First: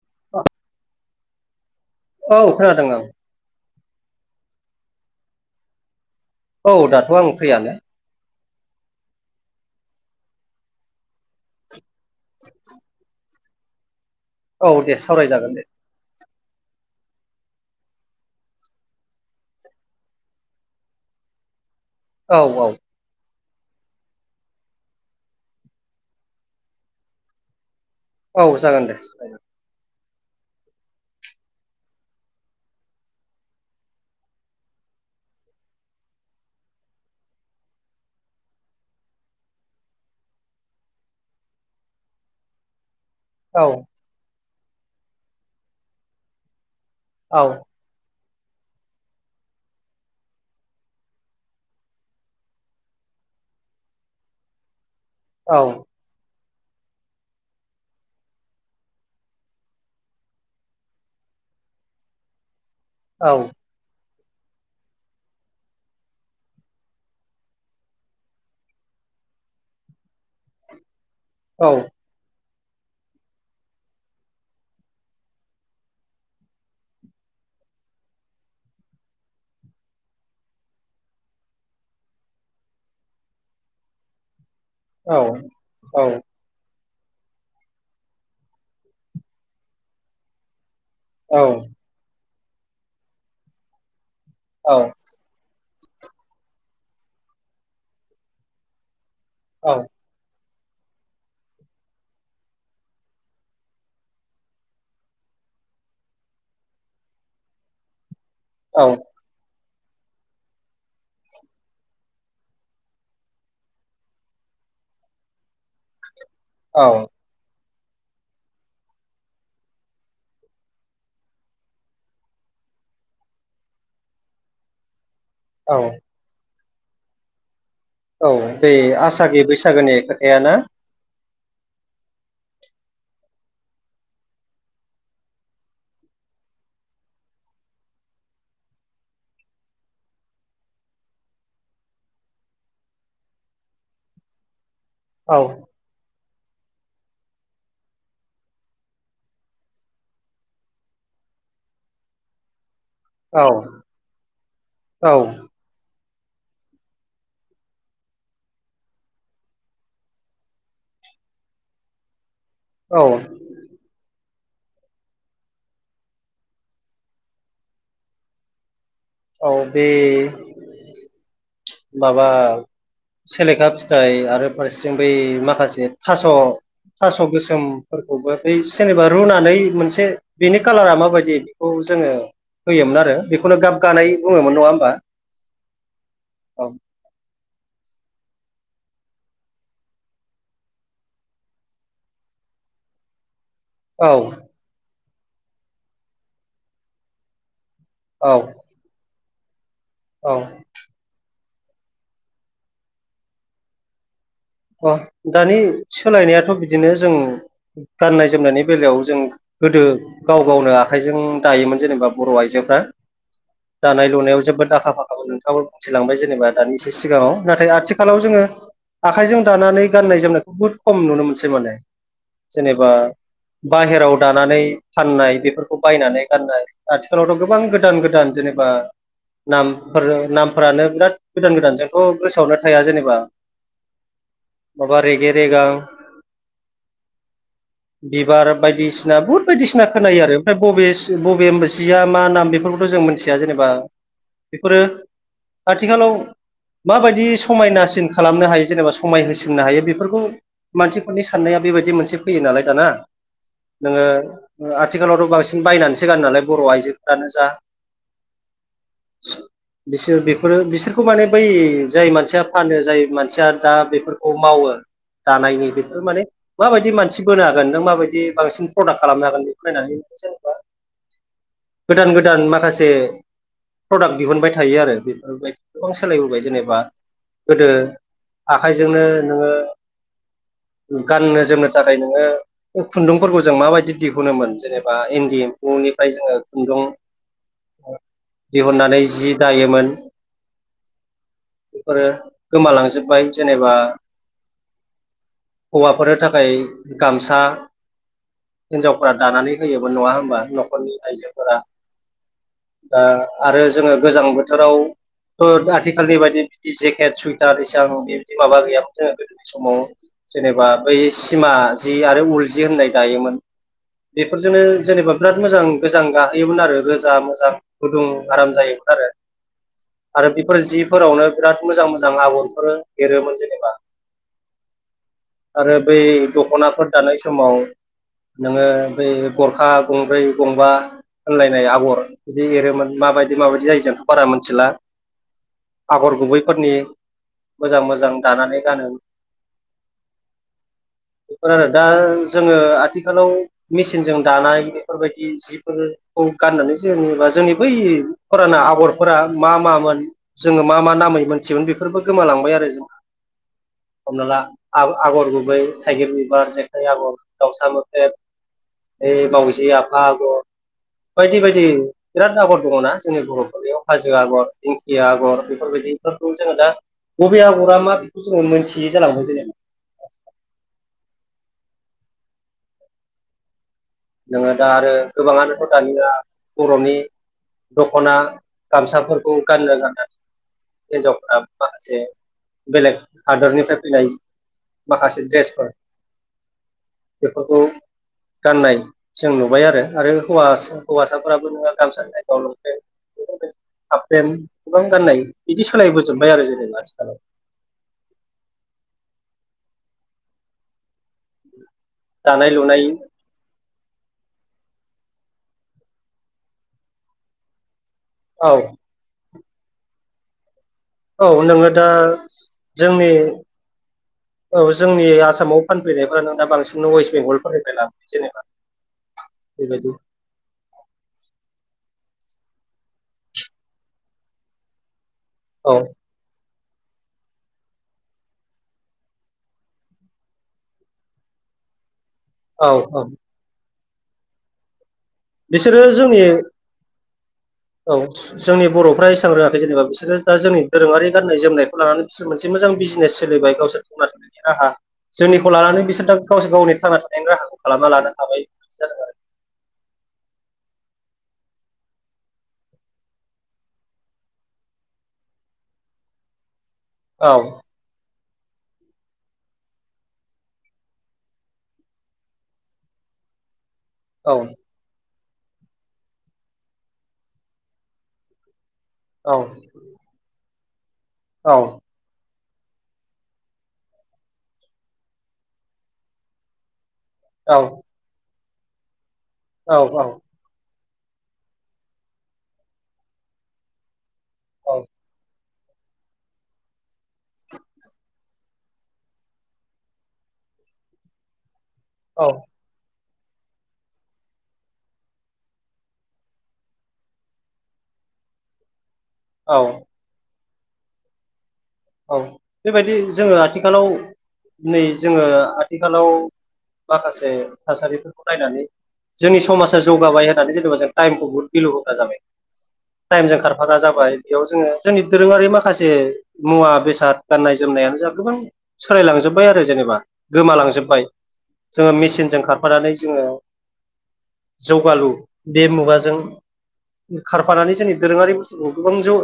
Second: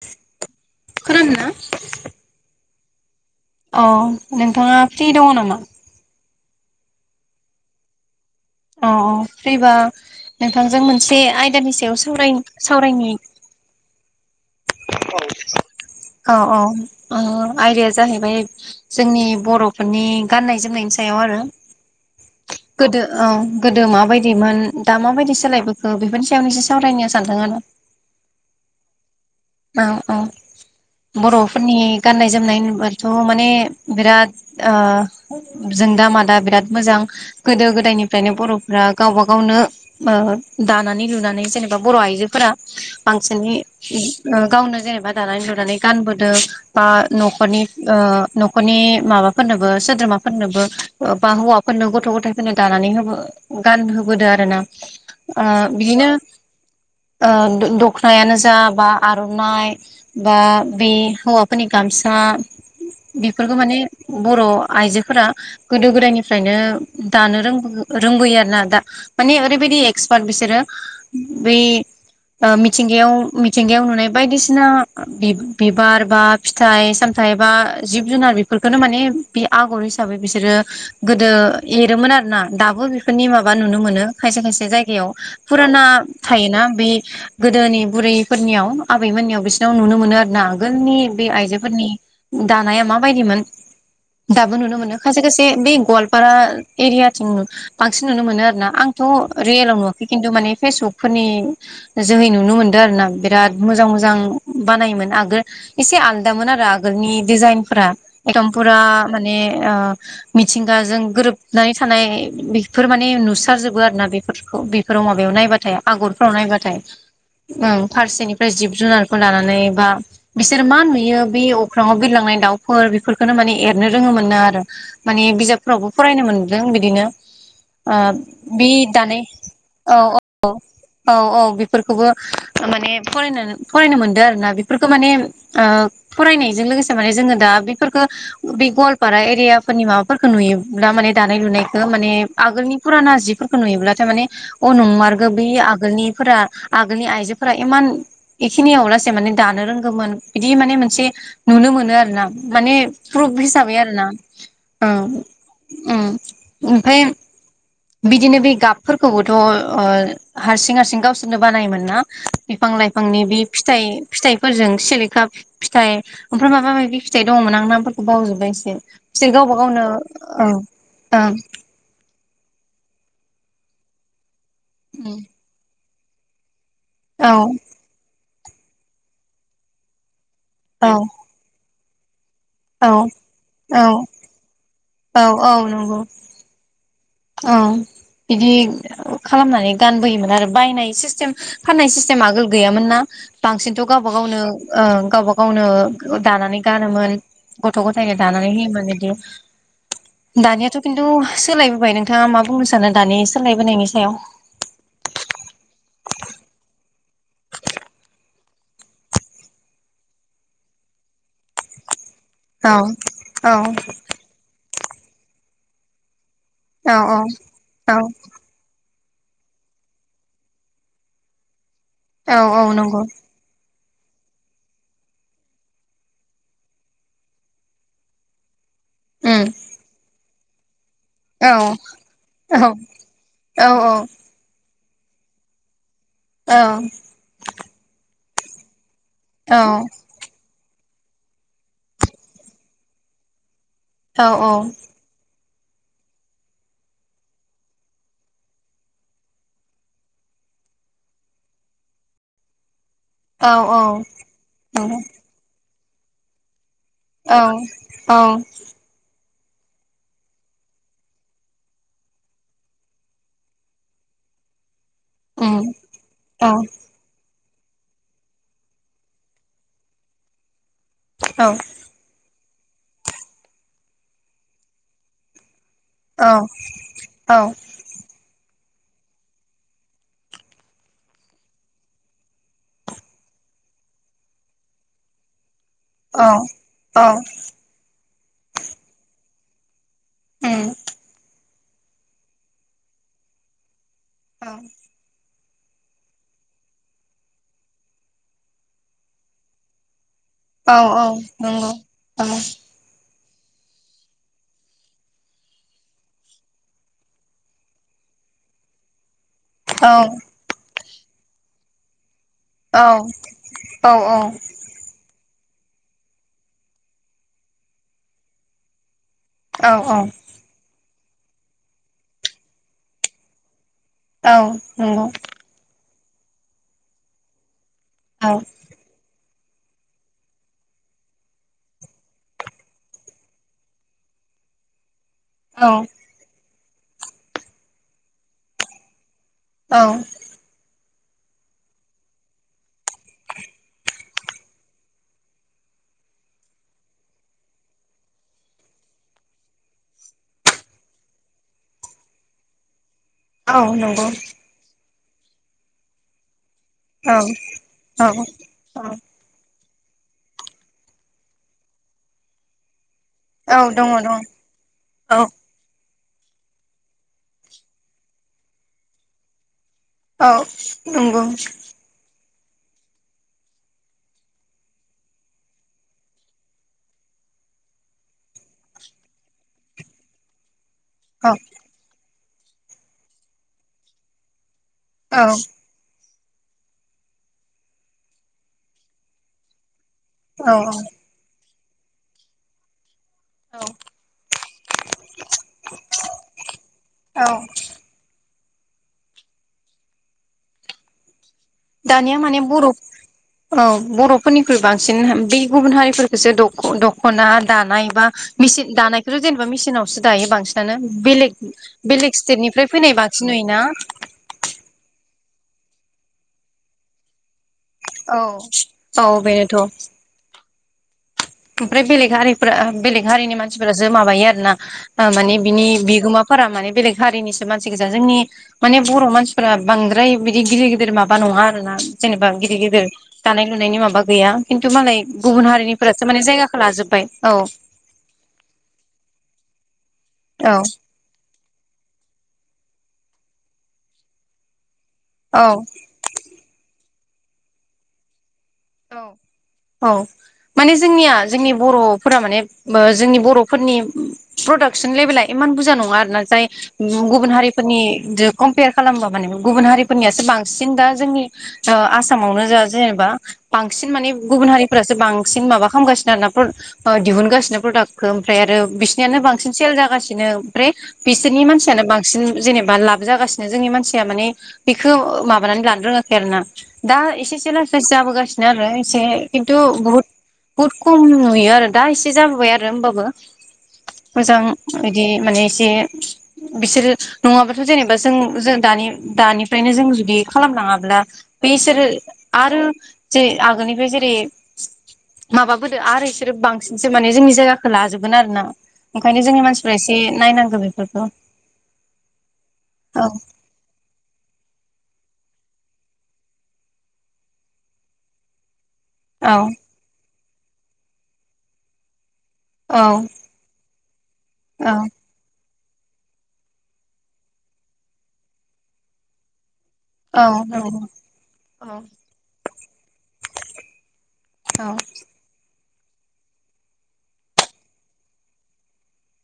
[unintelligible] खोनादोना? औ खोनादों आं औ नोंथाङा फ्रि दङ नामा? औ दाथ' आं फ्रियानो औ औ फ्रिबा नोंथांजों मोनसे आयदानि सायाव सा सावरायनि औ दे सावरायजागोन दे औ औ आयदाया जाहैबाय जोंनि बर'फोरनि गाननाय जोमनायनि सायाव आरो औ औ गोदो औ गोदो माबायदिमोन दा माबायदि सोलायबोखो बेफोरनि सायावनो एसे सावरायनो सानदों आरो औ जागोन दे औ औ बर'फोरनि गाननाय जोमनाय होनबाथ' माने बिराद ओ जों दा मा दा बिराद मोजां गोदो गोदायनिफ्रायनो बर'फोरा गावबा गावनो दानानै लुनानै जेनेबा बर' आइजोफोरा बांसिनै औ ओ गावनो जेनेबा दानानै लुनानै गानबोदों बा औ न'खरनि ओ न'खरनि माबाफोरनोबो सोद्रोमाफोरनोबो बा हौवाफोरनो गथ' गथायफोरनो दानानै होबो गानहोबोदो आरो ना ओ औ बिदिनो ओ दखनायानो जा बा आर'नाइ बा बे हौवाफोरनि गामसा औ बेफोरखौ माने बर' आइजोफोरा गोदो गोदायनिफ्रायनो दानो रों-रोंबोयो आरोना दा माने ओरैबायदि एक्सपार्ट बिसोरो बै औ ओ मिथिंगायाव थिंगायाव नुनाय बायदिसिना बि-बिबार बा फिथाइ सामथाइ बा जिब जुनार बेफो बेखौनो माने बे आगर हिसाबै बिसोरो गोदो एरोमोन आरोना दाबो बेफोरनि माबा नुनो मोनो खायसे खायसे जायगायाव फुराना औ थायोना बे गोदोनि बुरै फोरनियाव आबैमोननियाव बिसिनियाव नुनो मोनो आरो ना आगोलनि बे आइजोफोरनि दानाया माबायदिमोन दाबो नुनो मोनो खायसे खायसे बे गवालपारा एरियाथिं बांसिन नुनो मोनो आरना आंथ' रियेलाव नुवाखै खिन्थु माने फेसबुकफोरनि जोहै नुनो मोनदों आरोना बिराद मोजां मोजां बानायोमोन आगोल एसे आलदामोन आरो आगोलनि डिजाइनफोरा एदम फुरा माने ओ मिथिंगाजों गोरोबनानै थानाय बेफोर माने नुसार जोबो आरोना बेफोर खौ बेफोराव माबायाव नायबाथाय आगरफ्राव नायबाथाय औ उम फारसेनिफ्राय जिब जुनारखौ लानानै बा बिसोर मा नुयो बे अख्राङाव बिरलांनाय दाउफोर बेफोरखौनो माने एरनो रोङोमोनो आरो माने बिजाबफोरावबो फरायनो मोनदों बिदिनो ओ औ बे दानाय आसागि बैसागोनि औ औ खोथाया ना औ औ औ बेफोरखौबो माने फरायनो फरायनो मोनदों आरो ना बेफोरखौ माने फरायनायजों लोगोसे माने जोङो दा बेफोरखो गवालारा एरिया फोरनि माबाफोरखौ नुयोब्ला माने दानाय लुनायखो माने आगोलनि फुराना जिफोरखौ नुयोब्लाथाय माने अ नंमारगो औ बै आगोलनिफोरा आगोलनि आइजो फोरा इमान एखिनियावलासे माने दानो रोंगोमोन बिदि माने मोनसे नुनो मोनो आरोना माने प्रुप औ हिसाबै आरोना औ उम उम ओमफाय बिदिनो बे गाबफोरखौबोथ' ओ हारसिं हारसिं गावसोरनो बानायोमोन ना बिफां औ लाइफांनि बे फिथाइ-फिथाइ फोरजों सिलेखा फिथाइ ओमफ्राय माबा माबि फिथाइ दङ'मोन आं नामफोरखौ बावजोबबायसो। बिसोर औ गावबा गावनो बे औ ओं माबा सेलेखा फिथाइ आरो फारसेथिं बै माखासे थास' थास' ओं गोसोमफोरखौबो बै जेनेबा रुनानै मोनसे बेनि औ कालारा माबायदि खौ जोङो औ होयोमोन आरो बेखौनो गाब औ गानाय बुङोमोन नङा होमबा? औ औ नंगौ। औ औ बिदि खालामनानै गानबोयोमोन आरो बायनाय सिस्टेम फाननाय सिस्टेम आगोल गैयामोन ना? बांसिनथ' गावबा औ गावनो ओ गावबा गावनो दानानै गानोमोन। गथ' ग'थायनो औ दानानै होयोमान इदि औ दानियाथ' खिनथु सोलायबोबाय नोंथाङा मा बुंनो सानो दानि सोलायबोनायनि सायाव अ दानि सोलायनायाथ' बिदिनो जों गाननाय जोमनायनि बेलायाव जों गोदो गाव गावनो आखाइजों दायोमोन। जेनेबा बर' औ आइजोफ्रा औ दानाय लुनायाव जोबोद आखा फाखाब नोंथाङाबो बुंथिलांबाय जेनेबा दानदिसो औ सिगाङाव नाथाय औ आथिखालाव जोङो आखाइजों दानानै गाननाय जोमनायखौ बुहुत खम नुनो मोनसै माने औ औ नंगौ। बाहेरायाव दानानै फाननाय बेफोरखौ बायनानै गाननाय आथिखालावथ' गोबां गोदान गोदान जेनेबा उम नामफोर नामफोरानो बिराद औ गोदान गोदान जोंथ' औ गोसोयावनो थाया जेनेबा औ माबा रेगेरेगां औ बिबार बायदिसिना बुहुद बायदिसिना खोनायो आरो ओमफ्राय बबे बबे सिया मा नाम बेफोरखौथ' जों मिथिया जेनेबा औ औ बेफोरो आथिखालाव माबायदि समायनासिन खालामनो हायो जेनेबा। समाय होसिननो हायो बेफोरखौ मानसिफोरनि साननाया बेबायदि मोनसे फैयो नालाय दाना नोङो नंगौ आथिखालावथ' बांसिन बायनानैसो गोनो नालाय बर' आइजो औ औ बिसोर बेफोरो बिसोरखौ माने बै जाय मानसिया फानो जाय मानसिया दा बेफोरखौ मावो दानायनि उम बेफोर माने औ माबायदि मानसि होनोनो हागोन नों माबायदि बांसिन प्रडाक्ट खालामनो हागोन बेखौ नायनानै जेनेबा गोदान गोदान माखासे प्रडाक्ट दिहुनबाय थायो आरो बेफोरबाय गोबां सोलायबोबाय जेनेबा औ गोदो आखाइजोंनो नोङो [inaudible] गाननो जोमनो थाखाय नोङो खुनदुंफोरखौ जों माबायदि दिहुनोमोन जेनेबा इनदि न'निफ्राय जोङो खुनदु दिहुननानै जि दायोमोन। ओम बेफोरो गोमालांजोबाय जेनेबा ओम हौवाफोरनि थाखाय गामसा हिनजावफ्रा दानानै होयोमोन नङा होन बा औ न'खरनि आइजोफोरा नंगौ ओ आरो जोङो गोजां बोथोराव थ' आथिखालनि बायदि बिदि जेकेट सुइटार सिगाङाव बेबादि माबा गैयामोन जो गोदोनि औ समाव जेनेबा बै सिमा जि आरो उल सि औ होननाय दायोमोन औ बेफोरजोंनो जेनेबा बिराद मोजां गोजां गाहोयोमोन आरो रोजा मोजां गुदुं आराम जायोमोन आरो। औ औ औ आरो बेफोर जिफोरावनो बिराद मोजां मोजां आगरफोर एरोमोन जेनेबा औ नोंंगौ आरो बै दख'नाफोर दानाय समाव औ नोङो बै गरखा गंब्रै गंबा होनानलायनाय आगर बिदि एरोमोन माबायदि माबायदि जायो जोंथ' बारा मिथिला आगर गुबैफोरनि मोजां मोजां दानानै गानो। औ बेफोर आरो दा जोङो आथिखालाव मेसिनजों दानाय बेफोरबायदि जिफोरखौ गाननानै जेनेबा जोंनि बै फुराना आगरफोरा मा मामोन जोङो मा मा नामै मोनथियोमोन बेफोरबो गोमालांबाय आरो जोंना औ नंगौ आगर गुबै थाइगिर बिबार जेखाइ आगर औ दाउसा औ मोख्रेब मावाउजि आब आगर बायदि बायदि बिराद आगर दङ ना? जोंनि बर' औ फोरनियाव दङ हाजो दङ आगर दिंखिया औ आगर बेफोरबायदिफोरखौ जोङो दा बबे आगरा मा बेखौ जोङो मोनथियै जालांबाय जेनेबा औ नंगौ नोङो दा आरो गोबाङानोथ' दानिया बर'नि दख'ना गामसाफोरखौ गाननो थाखाय औ हिनजावफ्रा माखासे बेलेग हादरनिफ्राय फैनाय औ माखासे ड्रेसफोर बेफोरखौ गाननाय जों नुबाय आरो आरो हौवा औ हौवासाफोराबो नोङो गामसानि जायगायाव लंपेन्ट हाफपेन्ट गोबां गाननाय बिदि सोलायबोजोबबाय आरो जेनेबा आथिखालाव [inaudible] दानिया माने दानाय बर'औ लुनाय बर' फोरनिख्रुय बांसिन बे गुबुन हारिफोरखौसो दख'ना दानाय बा औ मिसिन दानायखौ जेनेबा मिसिनावसो दायो बांसिन औ बेले नोङो दा बेलेग स्टेटनिफ्राय फैनाय जोंनि बांसिन नुयोना। औ जोंनि आसामाव फानफैनायफ्रानो दा बांसिन वेष्ट बेंगल [unintelligible] औ जेनेबा औ बे बेनोथ' बादि ओमफ्राय बेलेग हारिफ्रा बेलेग हारिनि मानसिफोरासो माबायो आरो ना। माने बिनि औ बिगोमाफोरा माने बेलेग हारिनिसो मानसि गोजा जोंनि माने बर' मानसिफोरा बांद्राय बिदि गिदिर गिदिर माबा नङा आरोना जेनेबा गिदिर औ गिदिर औ दानाय लुनायनि माबा गैया खिन्थु मालाय गुबुन बिसोरो हारिनिफोरा जोंनि औ जोंनि बर'फ्रा एसां रोङाखै जेनेबा बिसोरो दा औ जोंनि दोरोङारि गाननाय जोमनायखौ लानानै बिसोर मोनसे मोजां बिजनेस सोलिबाय गावसोर थांना थानायनि राहा औ जोंनिखौ लानानै बिसोर दा गावसोर गावनि थांना थानायनि राहाखौ खालामना लानो हाबाय औ औ माने जोंनिया जोंनि बर'फोरा माने जोंनि बर'फोरनि प्रडाक्सन लेभेला बुरजा नङा आरो ना जाय गुबुन औ हारिफोरनि कम्पेयार खालामबा माने गुबुन हारिफोरनियासो बांसिन दा जोंनि आसामावनो जा जेनेबा बांसिन माने औ गुबुन हारिफ्रासो बांसिन सिन माबा खालामगासिनो आरोना प्र दिहुनगासिनो प्रदाकखौ ओमफ्राय आरो बिसिनियानो औ बांसिन सेल जागासिनो ओमफ्राय बिसोरनि औ मानसियानो बांसिन जेनेबा लाब जागासिनो जोंनि मानसिया माने बेखौ माबानानै लानो रोङाखै आरो ना दा एसे एसे औ लासै लासै जाबोगासिनो आरो एसे खिन्थु बुहुत बुहुत खम नुयो आरो दा एसे जाबोबाय आरो होमबाबो मोजां बिदि माने जे बिसोरो नङाबाथ' जेनेबा जों जों दानि दानिफ्रायनो जों जुदि खालामलाङाब्ला बेसोरो औ आरो जै आगोलनिफ्राय जेरै माबाबोदो आरो इसोरो बांसिनसो माने जोंनि जायगाखौ लाजोबगोन आरोना ओंखायनो जोंनि औ मानसिफ्रा एसे नायनांगौ बेफोरखौ औ बेबायदि औ जोङो आथिखालाव नै जोङो आथिखालाव माखासे थासारिफोरखौ नायनानै औ जोंनि समाजा जौगाबाय होननानै जेनेबा जों टाइमखौ बहुद भिलु होग्रा जाबाय। औ टाइमजों खारफाग्रा जाबाय बेयाव जोङो औ जोंनि दोरोङारि माखासे मुवा बेसाद गाननाय जोमनायानो जा गोबां सोलायलांजोब्बाय आरो। जेनेबा औ नंगौ गोमालांजोबबाय औ जोङो मेसिनजों खारफानानै जोङो औ जौगालु बे मुगाजों खारफानानै जोंनि दोरोङारि बुस्थुखौ गोबां जों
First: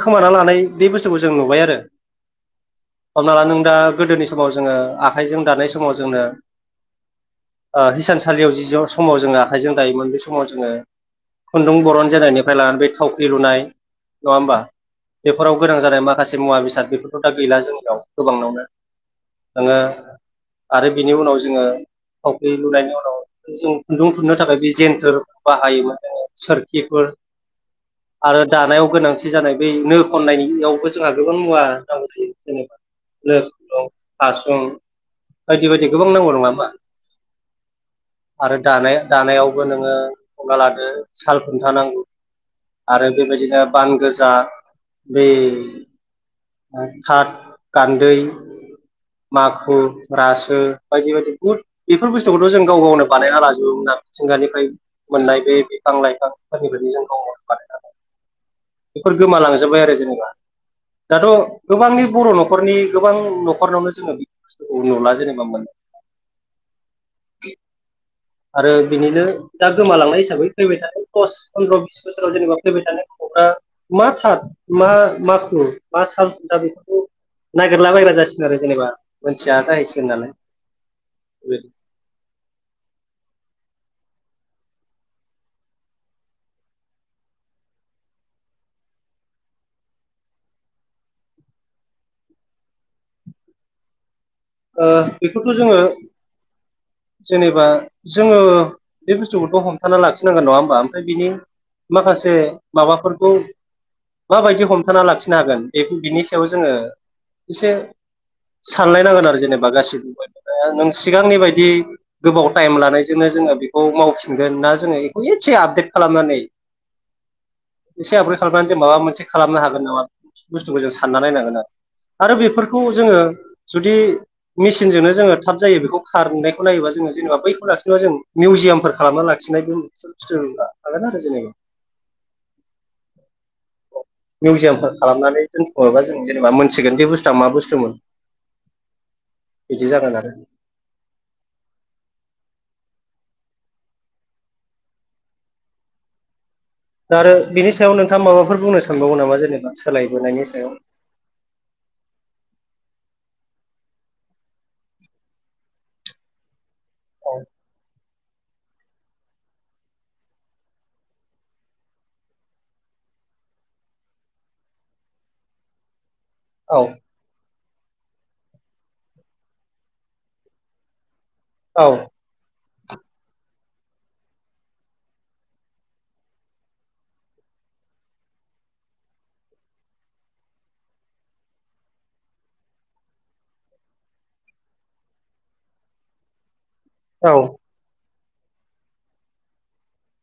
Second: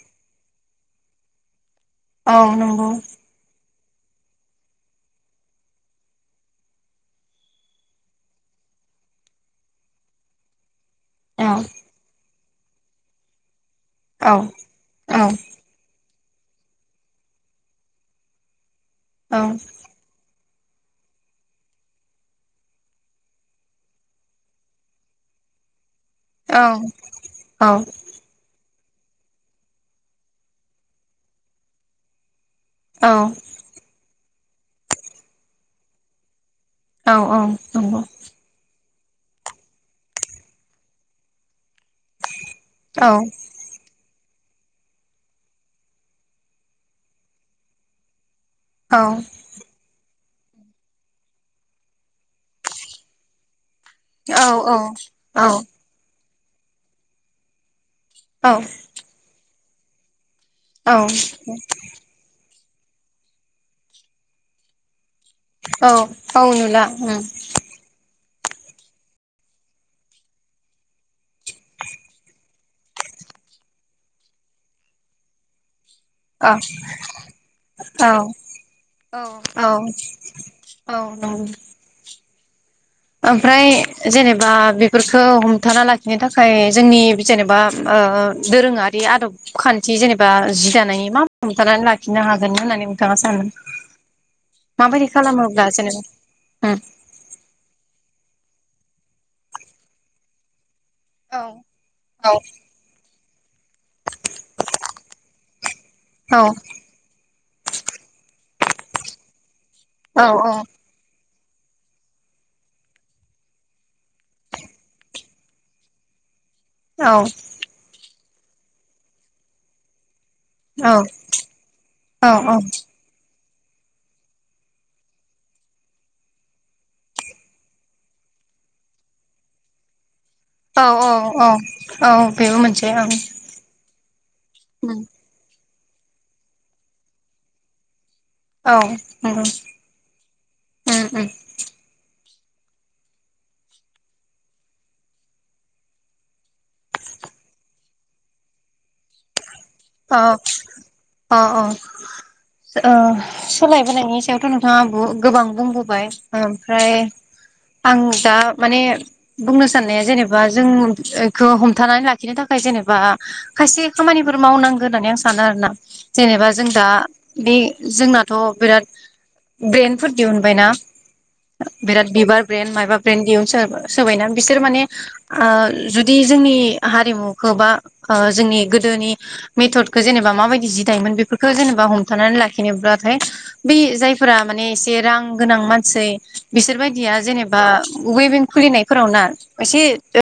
खोमाना लानाय बे बुस्थु खौ जों नुबाय आरो। औ नंगौ। हमना ला नों दा गोदोनि समाव जोङो आखाइजों दानाय समाव जोंनो ओ हिसानसालियाव जि ज समाव जोङो आखाइजों दायोमोन बे समाव जोङो औ खुन्दुं बरन जेनानायनिफ्राय लानानै बे थावख्रि लुनाय नङा औ होमबा औ बेफोराव गोनां जानाय मासे मुवा बेसाद बेफोरथ' दा गैला जोंनियाव गोबांनावनो औ नोङो आरो बिनि उनाव जोङो थावख्रि लुनायनि उनाव जों खुन्दुं थुननो थाखाय बे जेन्थोर बाहायोमोन। औ सोरखिफोर औ आरो दानायाव गोनांथि जानाय बै नो खननायनि इयावबो जोंहा गोबां मुवा नांगौ जायो। जेनेबा औ नो खुन्दुं हासुं बायदि बायदि गोबां नांगौ नङा होमबा? औ औ नंगौ आरो दानाय दानायावबो नोङो हमना लादो साल खुन्था नांगौ। औ आरो बेबायदिनो बान गोजा बे थाथ गान्दै औ माखु रासो बायदि बायदि बुहुद बेफोर बुस्थुखौथ' जों गाव गावनो बानायना लाजो। जाबोमोन आरो औ मिथिंगानिफ्राय मोननाय बे बिफां लाइफांफोरनि बायदि जों औ [unintelligible] बेफोर गोमालांजोबबाय आरो जेनेबा दाथ' औ गोबांनि बर' न' खरनि गोबां न'खरनावनो जोङो बे बस्थुखौ नुला जेनेबा मोनला औ औ नुला उम आरो बिनिनो दा गोमालांनाय हिसाबै फैबाय थानाय दस फन्द्र' बिस बोसोराव जेनेबा फैबाय थानाय गथ'फ्रा मा थार मा माखु मा साल औ खुन्था बेफोरखौ नागिरला औ बायग्रा जासिगोन आरो जेनेबा औ औ मोनथिया जाहैसिगोन नालाय औ नंगौ बेदि ओमफ्राय जेनेबा बेफोरखौ हमथाना लाखिनो थाखाय जोंनि जेनेबा मा ओ दोरोङारि आदब खान्थि जेनेबा जि दानायनि मा हमथानानै लाखिनो हागोन होननानै थाङा सानो ओ माबायदि बेखौथ' खालामोब्ला जोङो जेनेबा जेनेबा जोङो बे बुस्थुखौथ' हमथाना लाखिनांगोन नङा होमबा? फ्राय बिनि माखासे उम माबाफोरखौ माबायदि हमथाना लाखिनो हागोन बे बिनि औ सायाव जोङो एसे सानलायनांगोन आरो जेनेबा गासि औ [unintelligible] नों सिगांनि बायदि गोबाव टाइम लानायजोंनो जोङो बेखौ मावफिनगोन ना जोङो बेखौ एसे आपडेट खालामनानै औ एसे आपग्रेड खालामनानै जों माबा मोनसे खालामनो हागोन नामा? बुस्थुखौ औ जों सानना नायनांगोन आरो आरो औ औ बेफोरखौ जोङो जुदि मेसिनजोंनो जोङो थाब जायो बेखौ खारनायखौ नायोबा जोङो जेनेबा बै लाखिनोबा जों मिउजियामफोर खालामना लाखि खिनायबो औ औ औ औ बेबो मोनसे ओं मिउजियामफोर खालामनानै दोनथुमोबा जों जेनेबा मोनथिगोन बे बुस्थुआ मा बुस्थुमोन? औ बिदि जागोन आरो नंगौ दा आरो बिनि सायाव नोंथाङा माबाफोर बुंनो सानबावो नामा जेनेबा? औ सोलायबोनायनि सायाव अ अ ओ सोलायबोनायनि सायावथ' नोंथाङा बु गोबां बुंबोबाय ओ ओमफ्राय औ आं दा माने बुंनो साननाया जेनेबा जों इखौ हमथानानै लाखिनो थाखाय जेनेबा खायसे खामानिफोर मावनांगौ होननानै आं सानो आरोना जेनेबा जों औ दा बे जोंनाथ' बिराद ब्रेन्डफोर दिहुनबायना बिराद औ बिबार ब्रेनद मा बा ब्रेन्द दिहुनसो सोबायना बिसोर माने ओ जुदि जोंनि हारिमुखौ बा ओ जोंनि गोदोनि मेथदखौ जेनेबा माबायदि जि दायोमोन बेफोरखौ जेनेबा हमथानानै लाखिनोब्लाथाय बे जायफोरा माने एसे रां गोनां मानसि बिसोर बायदिया औ जेनेबा उइबिं खुलिनायफोराव ना एसे